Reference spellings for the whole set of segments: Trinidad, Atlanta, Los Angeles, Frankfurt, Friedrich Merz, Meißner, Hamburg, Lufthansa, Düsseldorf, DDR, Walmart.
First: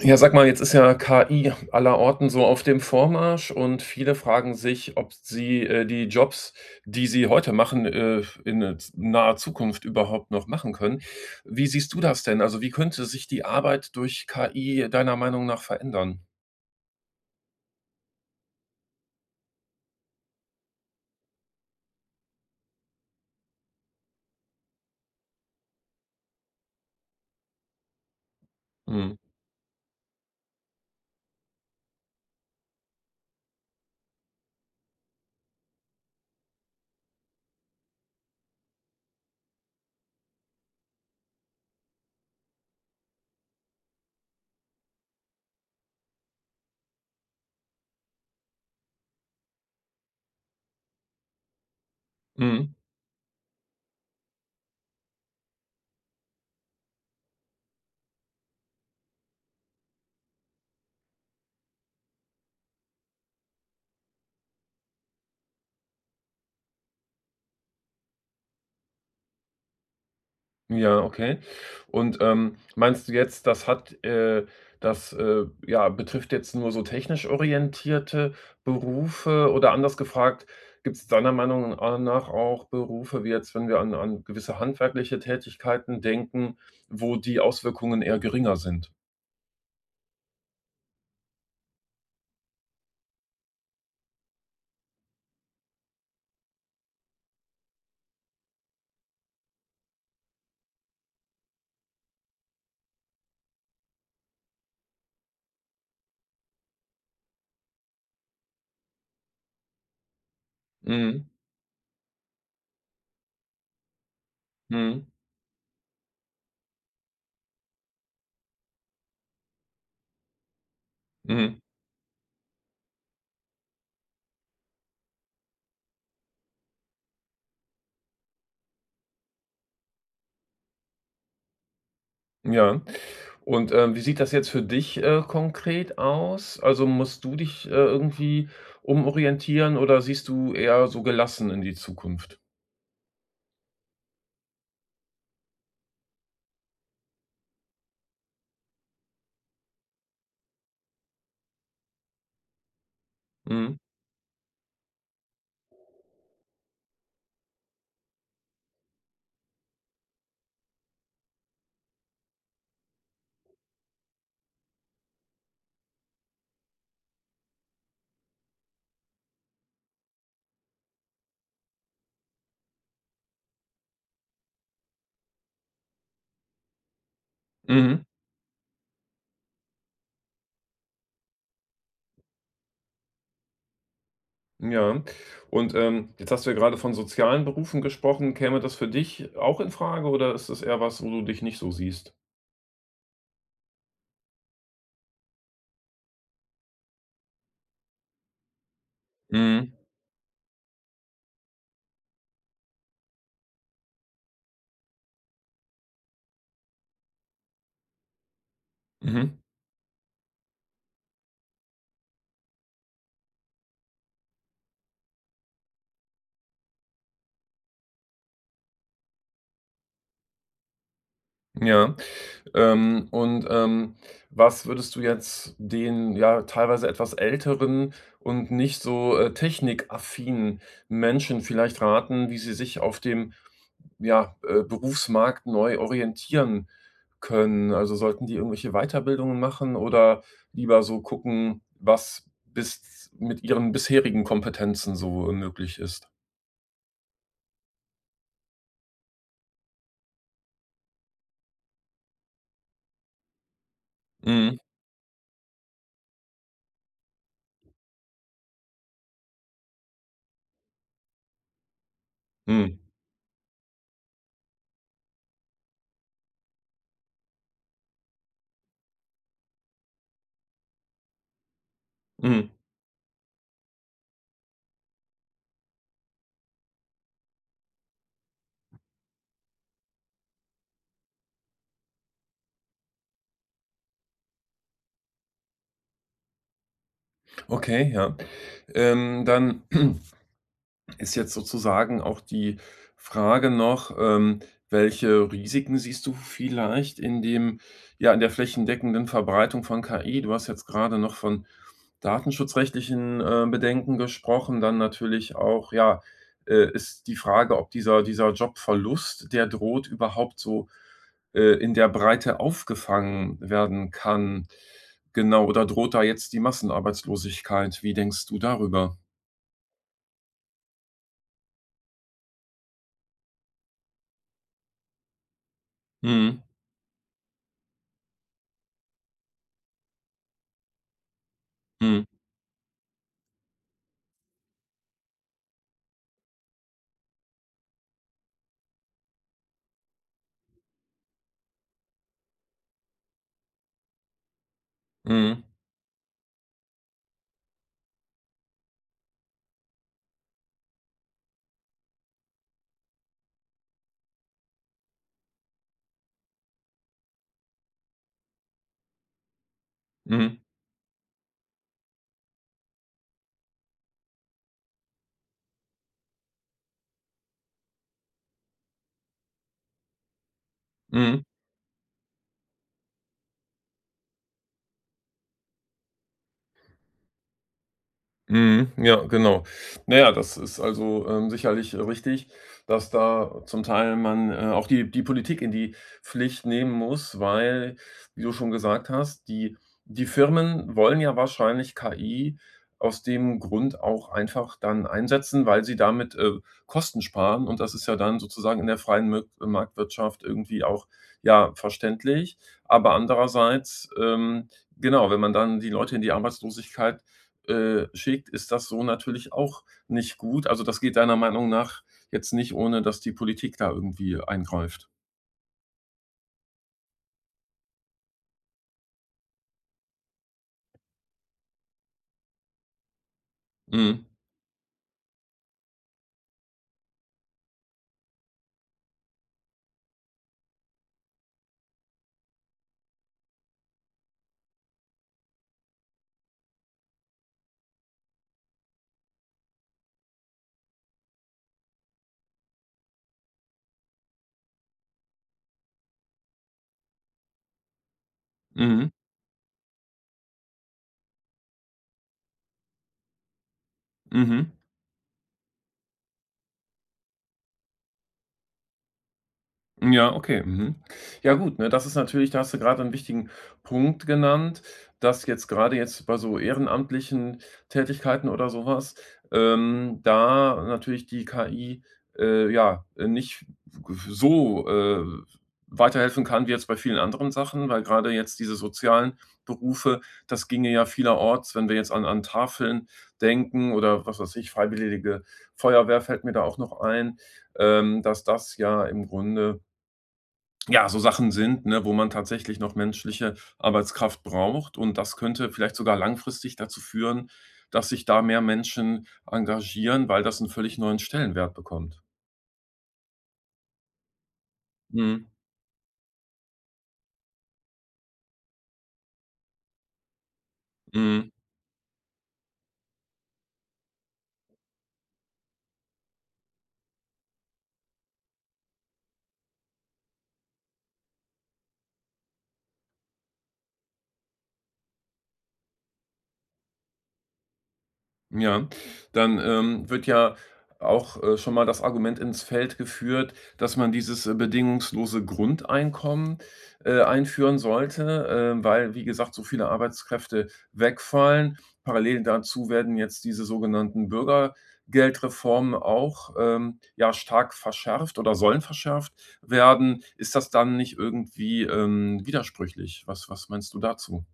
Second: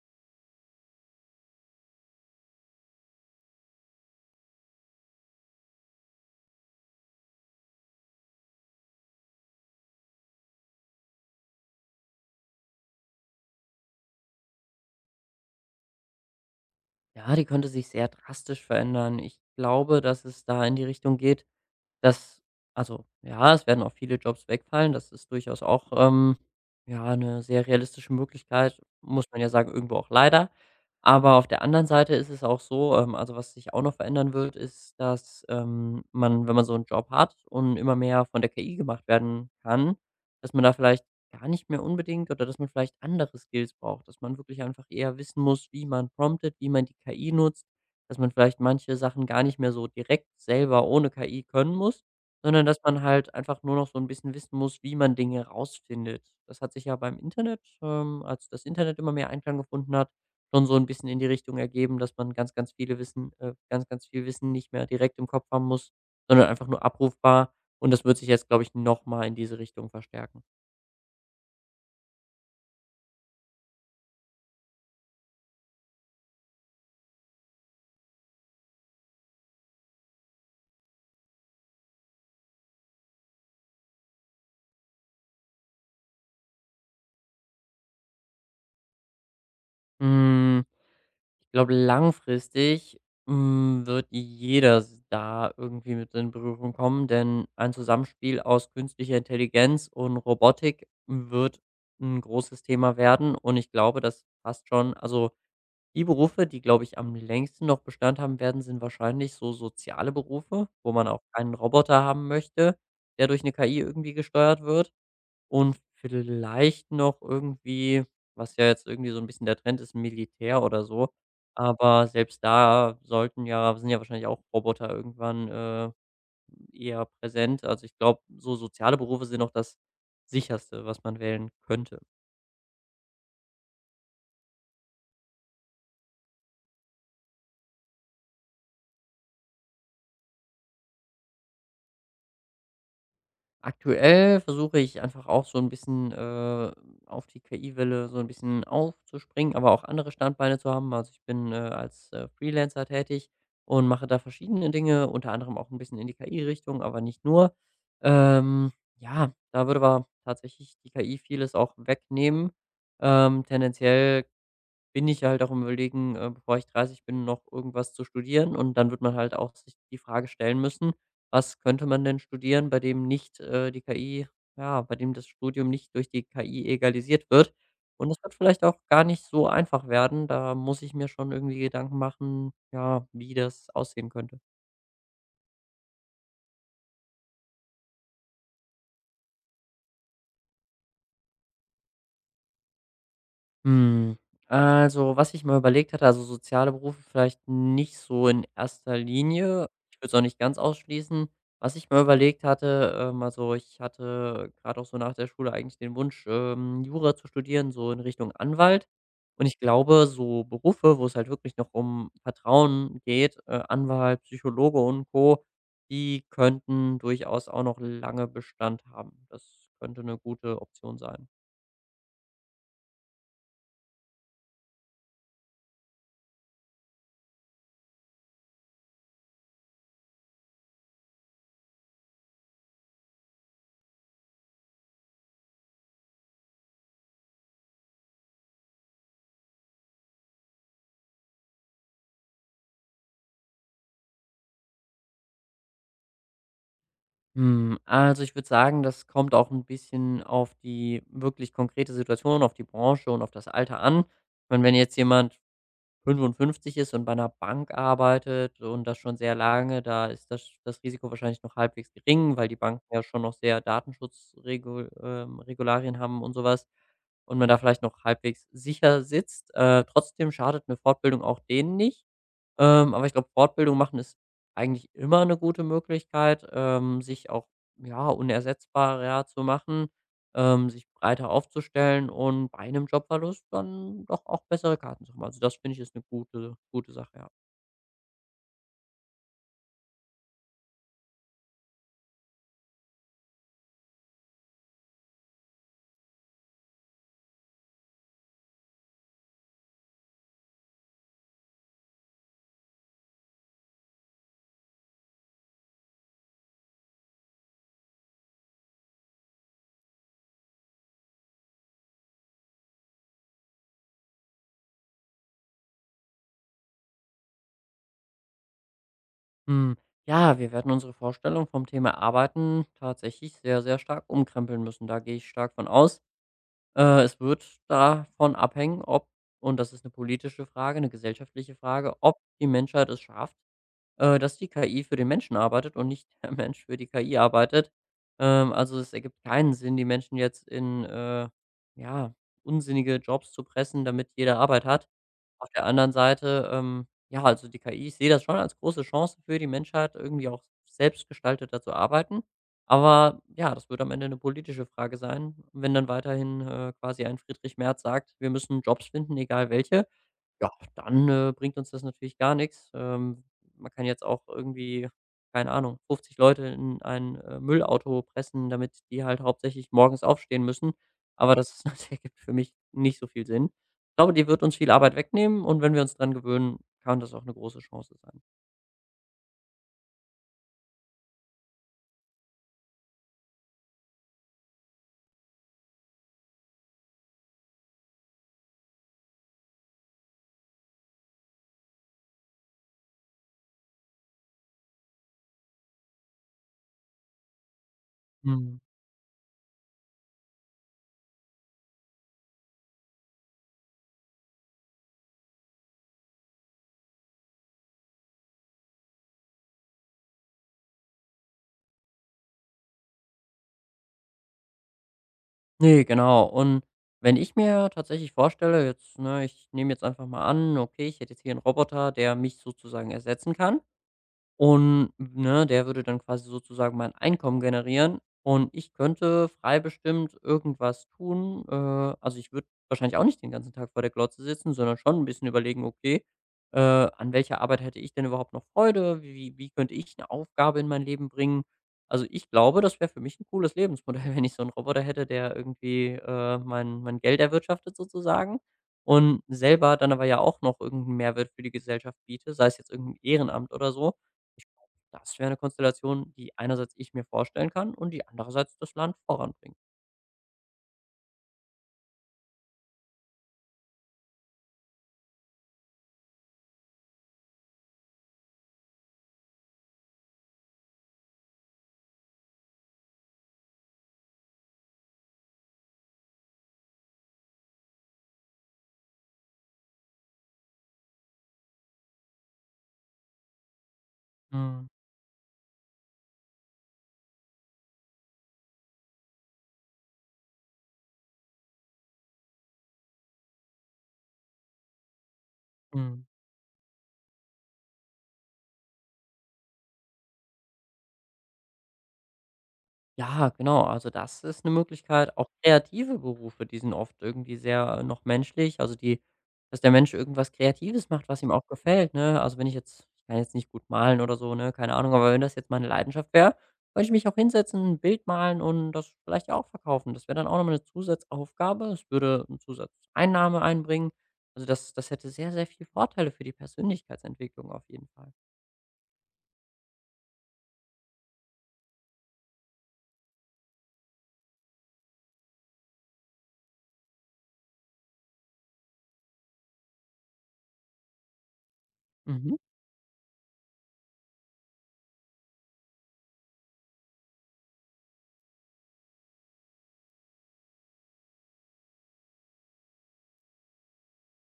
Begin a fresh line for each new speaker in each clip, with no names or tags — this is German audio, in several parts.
Ja, sag mal, jetzt ist ja KI allerorten so auf dem Vormarsch und viele fragen sich, ob sie, die Jobs, die sie heute machen, in naher Zukunft überhaupt noch machen können. Wie siehst du das denn? Also, wie könnte sich die Arbeit durch KI deiner Meinung nach verändern?
Ja, die könnte sich sehr drastisch verändern. Ich glaube, dass es da in die Richtung geht, das also, ja, es werden auch viele Jobs wegfallen. Das ist durchaus auch, ja, eine sehr realistische Möglichkeit,
Mhm.
muss man ja sagen, irgendwo auch leider. Aber auf der anderen Seite ist es auch so, also, was sich auch noch verändern wird, ist, dass, man, wenn man so einen Job hat und immer mehr von der KI gemacht werden kann, dass man da vielleicht gar nicht mehr unbedingt oder dass man vielleicht andere Skills braucht, dass man wirklich einfach eher wissen muss, wie man promptet, wie man die KI nutzt, dass man vielleicht manche Sachen gar nicht mehr so direkt selber ohne KI können muss, sondern
Mhm.
dass man halt einfach nur noch so ein bisschen wissen muss, wie man Dinge rausfindet. Das hat sich ja beim Internet, als das Internet immer mehr Einklang gefunden hat, schon so ein bisschen in die Richtung ergeben, dass man ganz, ganz viele Wissen ganz, ganz viel Wissen nicht mehr direkt im Kopf haben muss, sondern einfach nur abrufbar. Und das wird sich jetzt, glaube ich, noch mal in diese Richtung verstärken.
Ja, okay. Und, meinst du jetzt, das, ja, betrifft jetzt nur so technisch orientierte Berufe? Oder anders gefragt, gibt es deiner Meinung nach auch Berufe, wie jetzt, wenn wir an gewisse handwerkliche Tätigkeiten denken, wo die Auswirkungen eher geringer sind?
Hm. Ich glaube, langfristig, hm, wird jeder s da irgendwie mit in Berührung kommen, denn ein Zusammenspiel aus künstlicher Intelligenz und Robotik wird ein großes Thema werden. Und ich glaube, das passt schon also, die Berufe, die, glaube ich, am längsten noch Bestand haben werden, sind wahrscheinlich so soziale Berufe, wo man auch
Mhm.
einen Roboter haben möchte, der durch 'ne KI irgendwie gesteuert wird.
Mhm.
Und vielleicht noch irgendwie, was ja jetzt irgendwie so ein bisschen der Trend ist, Militär oder so.
Mhm.
Aber selbst da sollten ja sind ja wahrscheinlich auch Roboter irgendwann, eher präsent. Also, ich glaube, so soziale Berufe sind noch das Sicherste, was man wählen könnte.
Ja. Und, wie sieht das jetzt für dich, konkret aus? Also, musst du dich, irgendwie umorientieren oder siehst du eher so gelassen in die Zukunft?
Aktuell versuche ich einfach auch so ein bisschen, auf die KI-Welle so ein bisschen aufzuspringen, aber auch andere Standbeine zu haben. Also, ich bin, als, Freelancer tätig
Mhm.
und mache da verschiedene Dinge, unter anderem auch ein bisschen in die KI-Richtung, aber nicht nur. Ähm, ja, da würde aber tatsächlich die KI vieles auch wegnehmen. Tendenziell bin ich halt auch am Überlegen, bevor ich 30 bin, noch irgendwas zu studieren. Und dann wird man halt auch sich die Frage stellen müssen, was könnte man denn studieren, bei dem nicht die KI, ja, bei dem das Studium nicht durch die KI egalisiert wird.
Mhm.
Und das wird vielleicht auch gar nicht so einfach werden. Da muss ich mir schon irgendwie Gedanken machen, ja, wie das aussehen könnte.
Ja. Und, jetzt hast du ja grade von sozialen Berufen gesprochen. Käme das für dich auch in Frage oder ist das eher was, wo du dich nicht so siehst?
Hm, also, was ich mal überlegt hatte also, soziale Berufe vielleicht nicht so in erster Linie.
Mhm.
Ich würde es auch nicht ganz ausschließen. Was ich mir überlegt hatte, also, ich hatte gerade auch so nach der Schule eigentlich den Wunsch, Jura zu studieren, so in Richtung Anwalt.
Mhm.
Und ich glaube, so Berufe, wo es halt wirklich noch um Vertrauen geht, Anwalt, Psychologe und Co., die könnten durchaus auch noch lange Bestand haben. Das könnte eine gute Option sein.
Ja. Und, was würdest du jetzt den, ja, teilweise etwas älteren und nicht so, technikaffinen Menschen vielleicht raten, wie sie sich auf dem, ja, Berufsmarkt neu orientieren können? Also, sollten die irgendwelche Weiterbildungen machen oder lieber so gucken, was bis mit ihren bisherigen Kompetenzen so möglich ist?
Hm, also ich würde sagen, das kommt auch ein bisschen auf die wirklich konkrete Situation, auf die Branche und auf das Alter an. Ich
Mhm,
meine, wenn jetzt jemand 55 ist und bei einer Bank arbeitet und das schon sehr lange, da ist das Risiko wahrscheinlich noch halbwegs gering, weil die
mhm,
Banken ja schon noch sehr Datenschutzregul haben und sowas und man da vielleicht noch halbwegs sicher sitzt. Trotzdem schadet eine Fortbildung auch denen nicht.
mhm.
Aber ich glaube, Fortbildung machen ist eigentlich immer eine gute Möglichkeit, sich auch, ja, unersetzbarer ja, zu machen, sich breiter aufzustellen und bei einem Jobverlust dann doch auch bessere Karten zu haben. Also, das finde ich ist eine gute Sache, ja.
Okay, ja. Dann ist jetzt sozusagen auch die Frage noch, welche Risiken siehst du vielleicht in dem ja, in der flächendeckenden Verbreitung von KI? Du hast jetzt gerade noch von datenschutzrechtlichen, Bedenken gesprochen, dann natürlich auch, ja, ist die Frage, ob dieser Jobverlust, der droht, überhaupt so, in der Breite aufgefangen werden kann. Genau, oder droht da jetzt die Massenarbeitslosigkeit? Wie denkst du darüber?
Hm, ja, wir werden unsere Vorstellung vom Thema Arbeiten tatsächlich sehr, sehr stark umkrempeln müssen. Da gehe ich stark von aus.
Mhm,
Es wird davon abhängen, ob und das ist eine politische Frage, eine gesellschaftliche Frage,
mhm,
ob die Menschheit es schafft, dass die KI für den Menschen arbeitet und nicht der Mensch für die KI arbeitet. Also es ergibt keinen Sinn, die Menschen jetzt in, ja, unsinnige Jobs zu pressen, damit jeder Arbeit hat.
mhm.
Auf der anderen Seite, ja, also die KI, ich sehe das schon als große Chance für die Menschheit, irgendwie auch selbstgestalteter zu arbeiten. Aber ja, das wird am Ende eine politische Frage sein, wenn dann weiterhin quasi ein Friedrich Merz sagt, wir müssen Jobs finden, egal welche.
Mhm.
Ja, dann, bringt uns das natürlich gar nichts. Man kann jetzt auch irgendwie, keine Ahnung, 50 Leute in ein Müllauto pressen, damit die halt hauptsächlich morgens aufstehen müssen.
Mhm.
Aber ja, das ist, das ergibt für mich nicht so viel Sinn. Ich glaube, die wird uns viel Arbeit wegnehmen, und wenn wir uns dran gewöhnen, kann das auch eine große Chance sein.
Mhm. Ja, genau. Naja, das ist also, sicherlich richtig, dass da zum Teil man, auch die Politik in die Pflicht nehmen muss, weil, wie du schon gesagt hast, die Firmen wollen ja wahrscheinlich KI aus dem Grund auch einfach dann einsetzen, weil sie damit, Kosten sparen, und das ist ja dann
Mhm.
sozusagen in der freien Mö Marktwirtschaft irgendwie auch, ja, verständlich. Aber andererseits, genau, wenn man dann die Leute in die Arbeitslosigkeit schickt, ist das so natürlich auch nicht gut. Also, das geht deiner Meinung nach jetzt nicht, ohne dass die Politik da irgendwie eingreift?
Ne, genau. Und wenn ich mir tatsächlich vorstelle jetzt, ne, ich nehme jetzt einfach mal an, okay, ich hätte jetzt hier einen Roboter, der mich sozusagen ersetzen kann.
Mhm.
Und, ne, der würde dann quasi sozusagen mein Einkommen generieren, und ich könnte frei bestimmt irgendwas tun. Also, ich würde wahrscheinlich auch nicht den ganzen Tag vor der Glotze sitzen, sondern schon ein bisschen überlegen: „Okay, an welcher Arbeit hätte ich denn überhaupt noch Freude? Wie könnte ich eine Aufgabe in mein Leben bringen?“ Also, ich glaube, das wäre für mich ein cooles Lebensmodell, wenn ich so einen Roboter hätte, der irgendwie, mein Geld erwirtschaftet sozusagen,
Mhm.
und selber dann aber ja auch noch irgendeinen Mehrwert für die Gesellschaft biete, sei es jetzt irgendein Ehrenamt oder so. Ich
Mhm.
glaube, das wäre eine Konstellation, die einerseits ich mir vorstellen kann und die andererseits das Land voranbringt.
Ja, okay. Mhm. Ja gut, ne, das ist natürlich, da hast du gerade einen wichtigen Punkt genannt, dass jetzt gerade jetzt bei so ehrenamtlichen Tätigkeiten oder sowas da natürlich die KI, ja, nicht so, weiterhelfen kann wie jetzt bei vielen anderen Sachen, weil gerade jetzt diese sozialen Berufe, das ginge ja vielerorts, wenn wir jetzt an Tafeln denken oder was weiß ich,
Mhm,
Freiwillige Feuerwehr fällt mir da auch noch ein, dass das ja im Grunde, ja, so Sachen sind, ne, wo man tatsächlich noch menschliche Arbeitskraft braucht. Und das könnte vielleicht sogar
mhm.
langfristig dazu führen, dass sich da mehr Menschen engagieren, weil das einen völlig neuen Stellenwert bekommt.
Ja, genau. Also, das ist eine Möglichkeit.
Mhm,
Auch kreative Berufe, die sind oft irgendwie sehr noch menschlich. Also, die dass der Mensch irgendwas Kreatives macht, was
mhm.
ihm auch gefällt, ne? Also, wenn ich jetzt ich kann jetzt nicht gut malen oder so, ne, keine Ahnung, aber wenn das jetzt meine Leidenschaft wäre, könnte ich mich auch hinsetzen, ein Bild malen und das vielleicht auch verkaufen. Das wäre dann auch noch eine Zusatzaufgabe. Es würde eine Zusatzeinnahme einbringen. Also, das das hätte sehr, sehr viel Vorteile für die Persönlichkeitsentwicklung auf jeden Fall.
Ja, dann, wird ja auch, schon mal das Argument ins Feld geführt, dass man dieses, bedingungslose Grundeinkommen, einführen sollte, weil, wie gesagt, so viele Arbeitskräfte wegfallen. Parallel
Mhm.
dazu werden jetzt diese sogenannten Bürgergeldreformen auch, ja, stark verschärft oder sollen verschärft werden. Ist das dann nicht irgendwie, widersprüchlich? Was meinst du dazu?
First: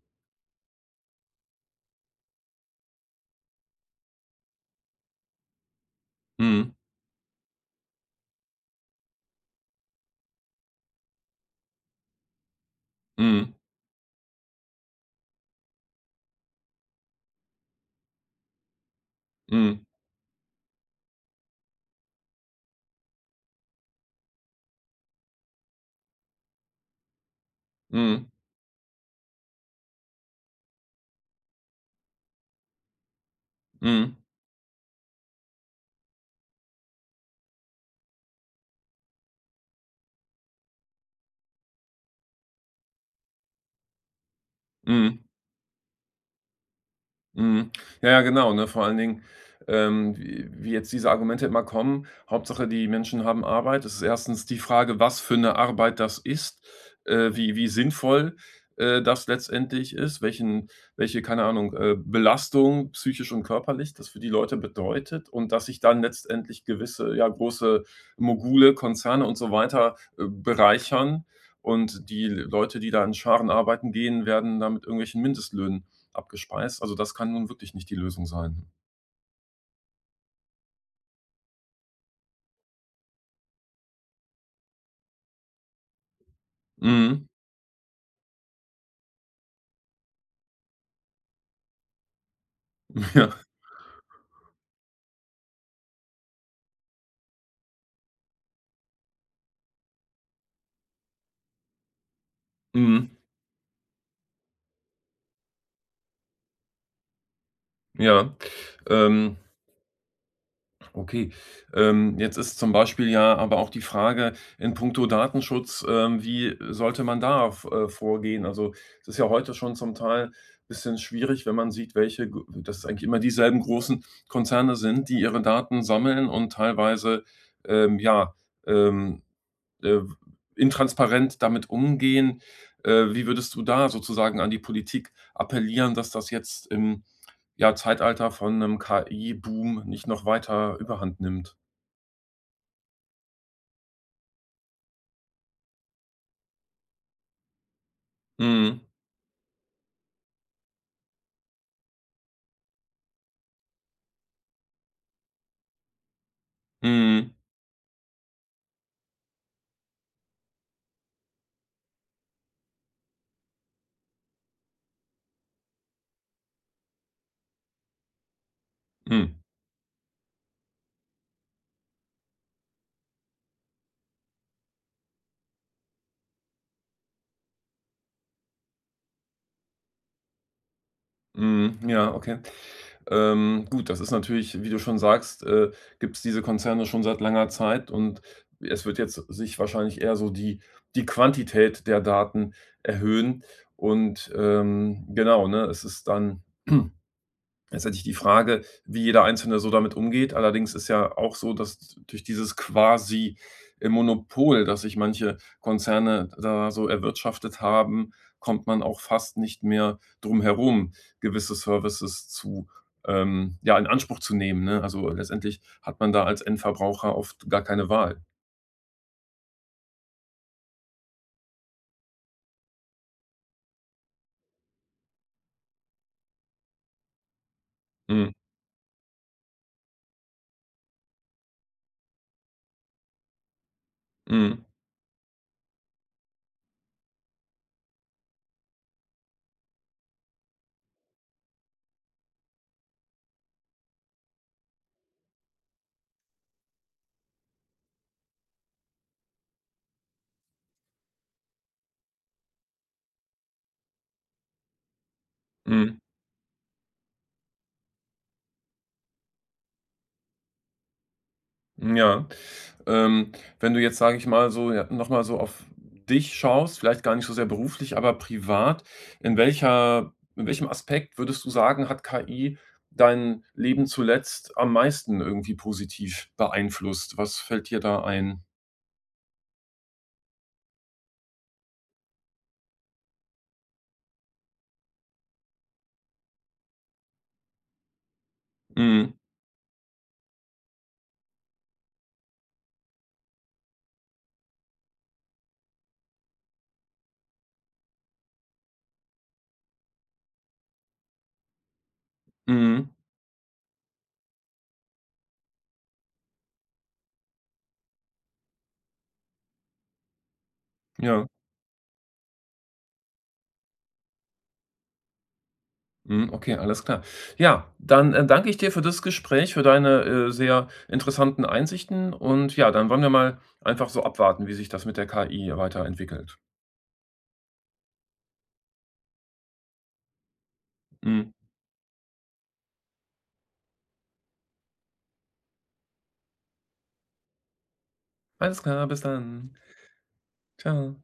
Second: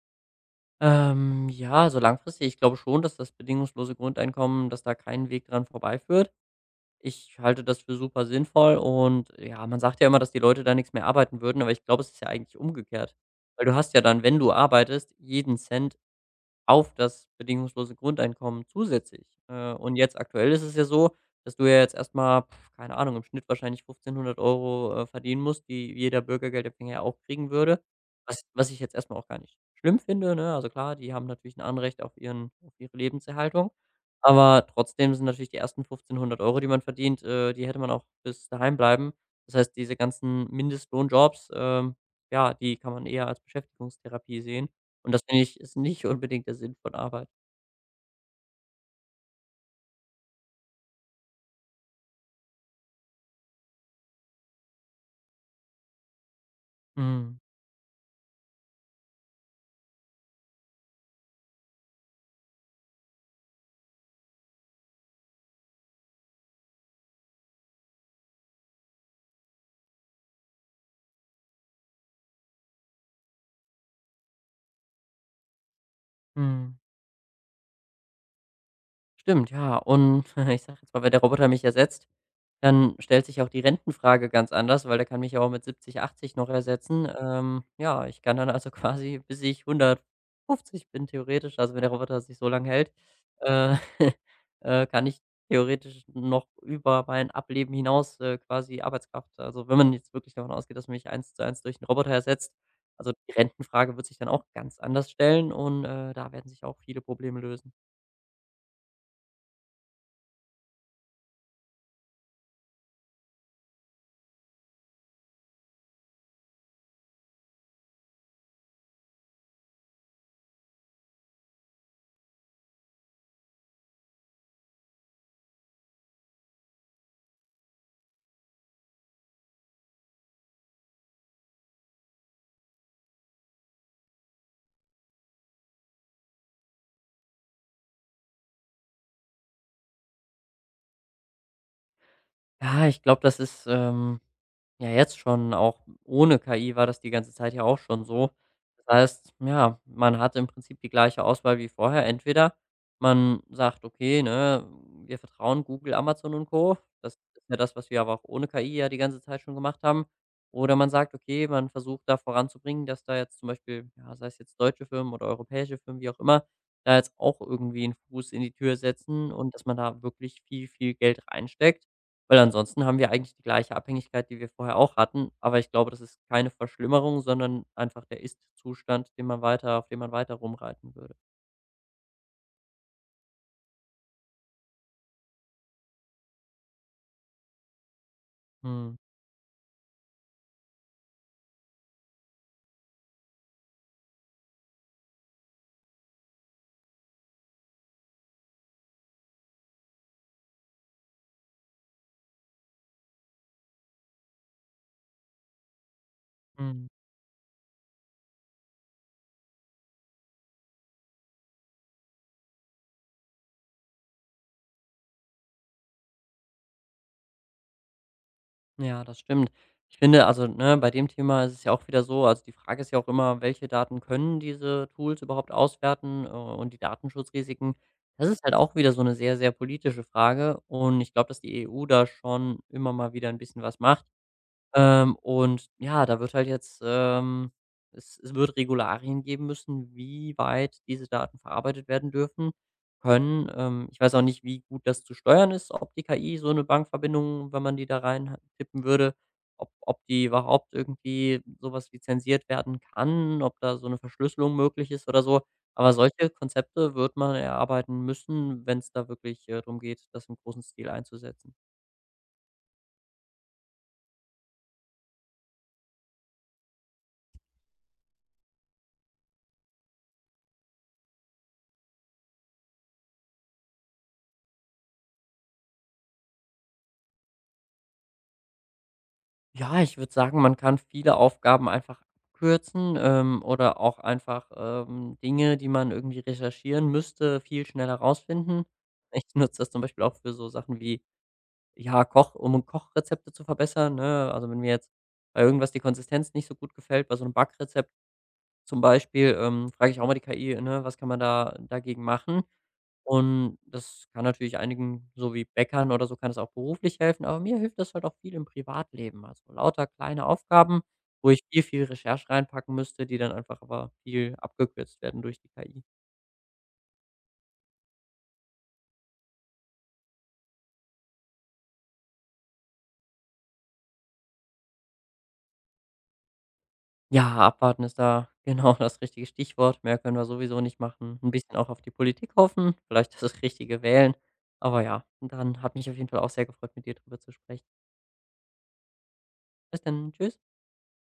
Ja, also langfristig, ich glaube schon, dass das bedingungslose Grundeinkommen, dass da kein Weg dran vorbeiführt.
Mhm.
Ich halte das für super sinnvoll und ja, man sagt ja immer, dass die Leute da nichts mehr arbeiten würden, aber ich glaube, es ist ja eigentlich umgekehrt.
Mhm.
Weil du hast ja dann, wenn du arbeitest, jeden Cent auf das bedingungslose Grundeinkommen zusätzlich.
Mhm.
Und jetzt aktuell ist es ja so, dass du ja jetzt erstmal mal, keine Ahnung, im Schnitt wahrscheinlich 1.500 Euro verdienen musst, die jeder Bürgergeldempfänger ja auch kriegen würde.
Mhm.
Was ich jetzt erstmal auch gar nicht schlimm finde, ne? Also, klar, die haben natürlich ein Anrecht auf ihre Lebenserhaltung,
Mhm.
aber trotzdem sind natürlich die ersten 1.500 Euro, die man verdient, die hätte man auch bis daheim bleiben. Das heißt, diese ganzen Mindestlohnjobs, ja, die kann man eher als Beschäftigungstherapie sehen. Und das
Mhm.
finde ich ist nicht unbedingt der Sinn von Arbeit.
Mhm. Ja, ja, genau, ne? Vor allen Dingen, wie jetzt diese Argumente immer kommen, Hauptsache die Menschen haben Arbeit. Das ist erstens die Frage, was für eine Arbeit das ist,
Mhm,
wie sinnvoll, das letztendlich ist, welchen keine Ahnung, Belastung psychisch und körperlich das für die Leute bedeutet, und dass sich dann letztendlich gewisse, ja, große Mogule, Konzerne und so weiter, bereichern und die Leute, die da in Scharen arbeiten gehen, werden da mit irgendwelchen Mindestlöhnen
mhm.
abgespeist. Also, das kann nun wirklich nicht die Lösung sein.
Stimmt, ja. Und ich sage jetzt mal, wenn der Roboter mich ersetzt, dann stellt sich auch die Rentenfrage ganz anders, weil der kann mich ja auch mit 70, 80 noch ersetzen.
Mhm.
Ja, ich kann dann also quasi, bis ich 150 bin, theoretisch, also wenn der Roboter sich so lange hält,
Ja.
äh, kann ich theoretisch noch über mein Ableben hinaus quasi Arbeitskraft also wenn man jetzt wirklich davon ausgeht, dass man mich eins zu eins durch 'n Roboter ersetzt,
Mhm.
also die Rentenfrage wird sich dann auch ganz anders stellen und, da werden sich auch viele Probleme lösen.
Ja. Ähm, okay. Jetzt ist zum Beispiel ja aber auch die Frage in puncto Datenschutz, wie sollte man da v vorgehen? Also, es ist ja heute schon zum Teil ein bisschen schwierig, wenn man sieht, welche g dass es eigentlich immer dieselben großen Konzerne sind, die ihre Daten sammeln und teilweise, ja, ähm äh, intransparent damit umgehen. Wie würdest du da sozusagen an die Politik appellieren, dass das jetzt im, ja, Zeitalter von 'nem KI-Boom nicht noch weiter Überhand nimmt?
Ja, ich glaube, das ist, ja, jetzt schon, auch ohne KI war das die ganze Zeit ja auch schon so.
Mhm.
Das heißt, ja, man hat im Prinzip die gleiche Auswahl wie vorher. Entweder man sagt: „Okay, ne, wir vertrauen Google, Amazon und Co.“ Das
Mhm.
ist ja das, was wir aber auch ohne KI ja die ganze Zeit schon gemacht haben. Oder man sagt: „Okay, man versucht da voranzubringen, dass da jetzt zum Beispiel, ja, sei es jetzt deutsche Firmen oder europäische Firmen, wie auch immer, da jetzt auch irgendwie 'n Fuß in die Tür setzen
Mhm.
und dass man da wirklich viel, viel Geld reinsteckt.“ Weil ansonsten haben wir eigentlich die gleiche Abhängigkeit, die wir vorher auch hatten, aber ich glaube, das ist keine Verschlimmerung, sondern einfach der Ist-Zustand, den man weiter auf den man weiter rumreiten würde.
Mhm. Ja, okay. Gut, das ist natürlich, wie du schon sagst, gibt es diese Konzerne schon seit langer Zeit, und es
Mhm,
wird jetzt sich wahrscheinlich eher so die Quantität der Daten erhöhen und, genau, ne, es ist dann letztendlich die Frage, wie jeder Einzelne so damit umgeht. Allerdings ist ja auch so, dass durch dieses quasi, Monopol, das sich manche Konzerne da so
mhm.
erwirtschaftet haben, kommt man auch fast nicht mehr drum herum, gewisse Services zu ja, in Anspruch zu nehmen, ne? Also, letztendlich hat man da als Endverbraucher oft gar keine Wahl.
Ja, das stimmt. Ich finde, also, ne, bei dem Thema ist es ja auch wieder so also, die Frage ist ja auch immer, welche Daten können diese Tools überhaupt auswerten, und die Datenschutzrisiken. Das
Mhm.
ist halt auch wieder so eine sehr, sehr politische Frage und ich glaube, dass die EU da schon immer mal wieder ein bisschen was macht.
Mhm.
Und ja, da wird halt jetzt es wird Regularien geben müssen, wie weit diese Daten verarbeitet werden dürfen können. Ich weiß auch nicht, wie gut das zu steuern ist, ob die KI so eine Bankverbindung, wenn man die da rein ha- tippen würde ob die überhaupt irgendwie sowas lizenziert werden kann, ob da so eine Verschlüsselung möglich ist oder so. Aber
Mhm.
solche Konzepte wird man erarbeiten müssen, wenn es da wirklich, drum geht, das im großen Stil einzusetzen.
Ja. Ähm, wenn du jetzt, sage ich mal, so, ja, noch mal so auf dich schaust, vielleicht gar nicht so sehr beruflich, aber privat, in welcher in welchem Aspekt würdest du sagen, hat KI dein Leben zuletzt am meisten irgendwie positiv beeinflusst? Was fällt dir da ein?
Ja, ich würde sagen, man kann viele Aufgaben einfach abkürzen, oder auch einfach, Dinge, die man irgendwie recherchieren müsste, viel schneller rausfinden.
Mhm,
Ich nutze das zum Beispiel auch für so Sachen wie, ja, Koch um Kochrezepte zu verbessern, ne? Also, wenn mir jetzt bei irgendwas die Konsistenz nicht so gut gefällt, bei so einem Backrezept zum Beispiel, frage ich auch mal die KI, ne, was kann man da dagegen machen?
mhm,
Und das kann natürlich einigen, so wie Bäckern oder so, kann es auch beruflich helfen, aber mir hilft das halt auch viel im Privatleben. Also lauter kleine Aufgaben,
ja,
wo ich viel, viel Recherche reinpacken müsste, die dann einfach aber viel abgekürzt werden durch die KI.
mhm, okay, alles klar. Ja, dann, danke ich dir für das Gespräch, für deine, sehr interessanten Einsichten, und ja, dann wollen wir mal einfach so abwarten, wie sich das mit der KI weiterentwickelt.
Ja, abwarten ist da genau das richtige Stichwort. Mehr können wir sowieso nicht machen. Ein
Mhm.
bisschen auch auf die Politik hoffen, vielleicht das Richtige wählen. Aber ja, dann hat mich auf jeden Fall auch sehr gefreut, mit dir drüber zu sprechen.
Alles klar, bis dann.
Bis dann. Tschüss.
Ciao.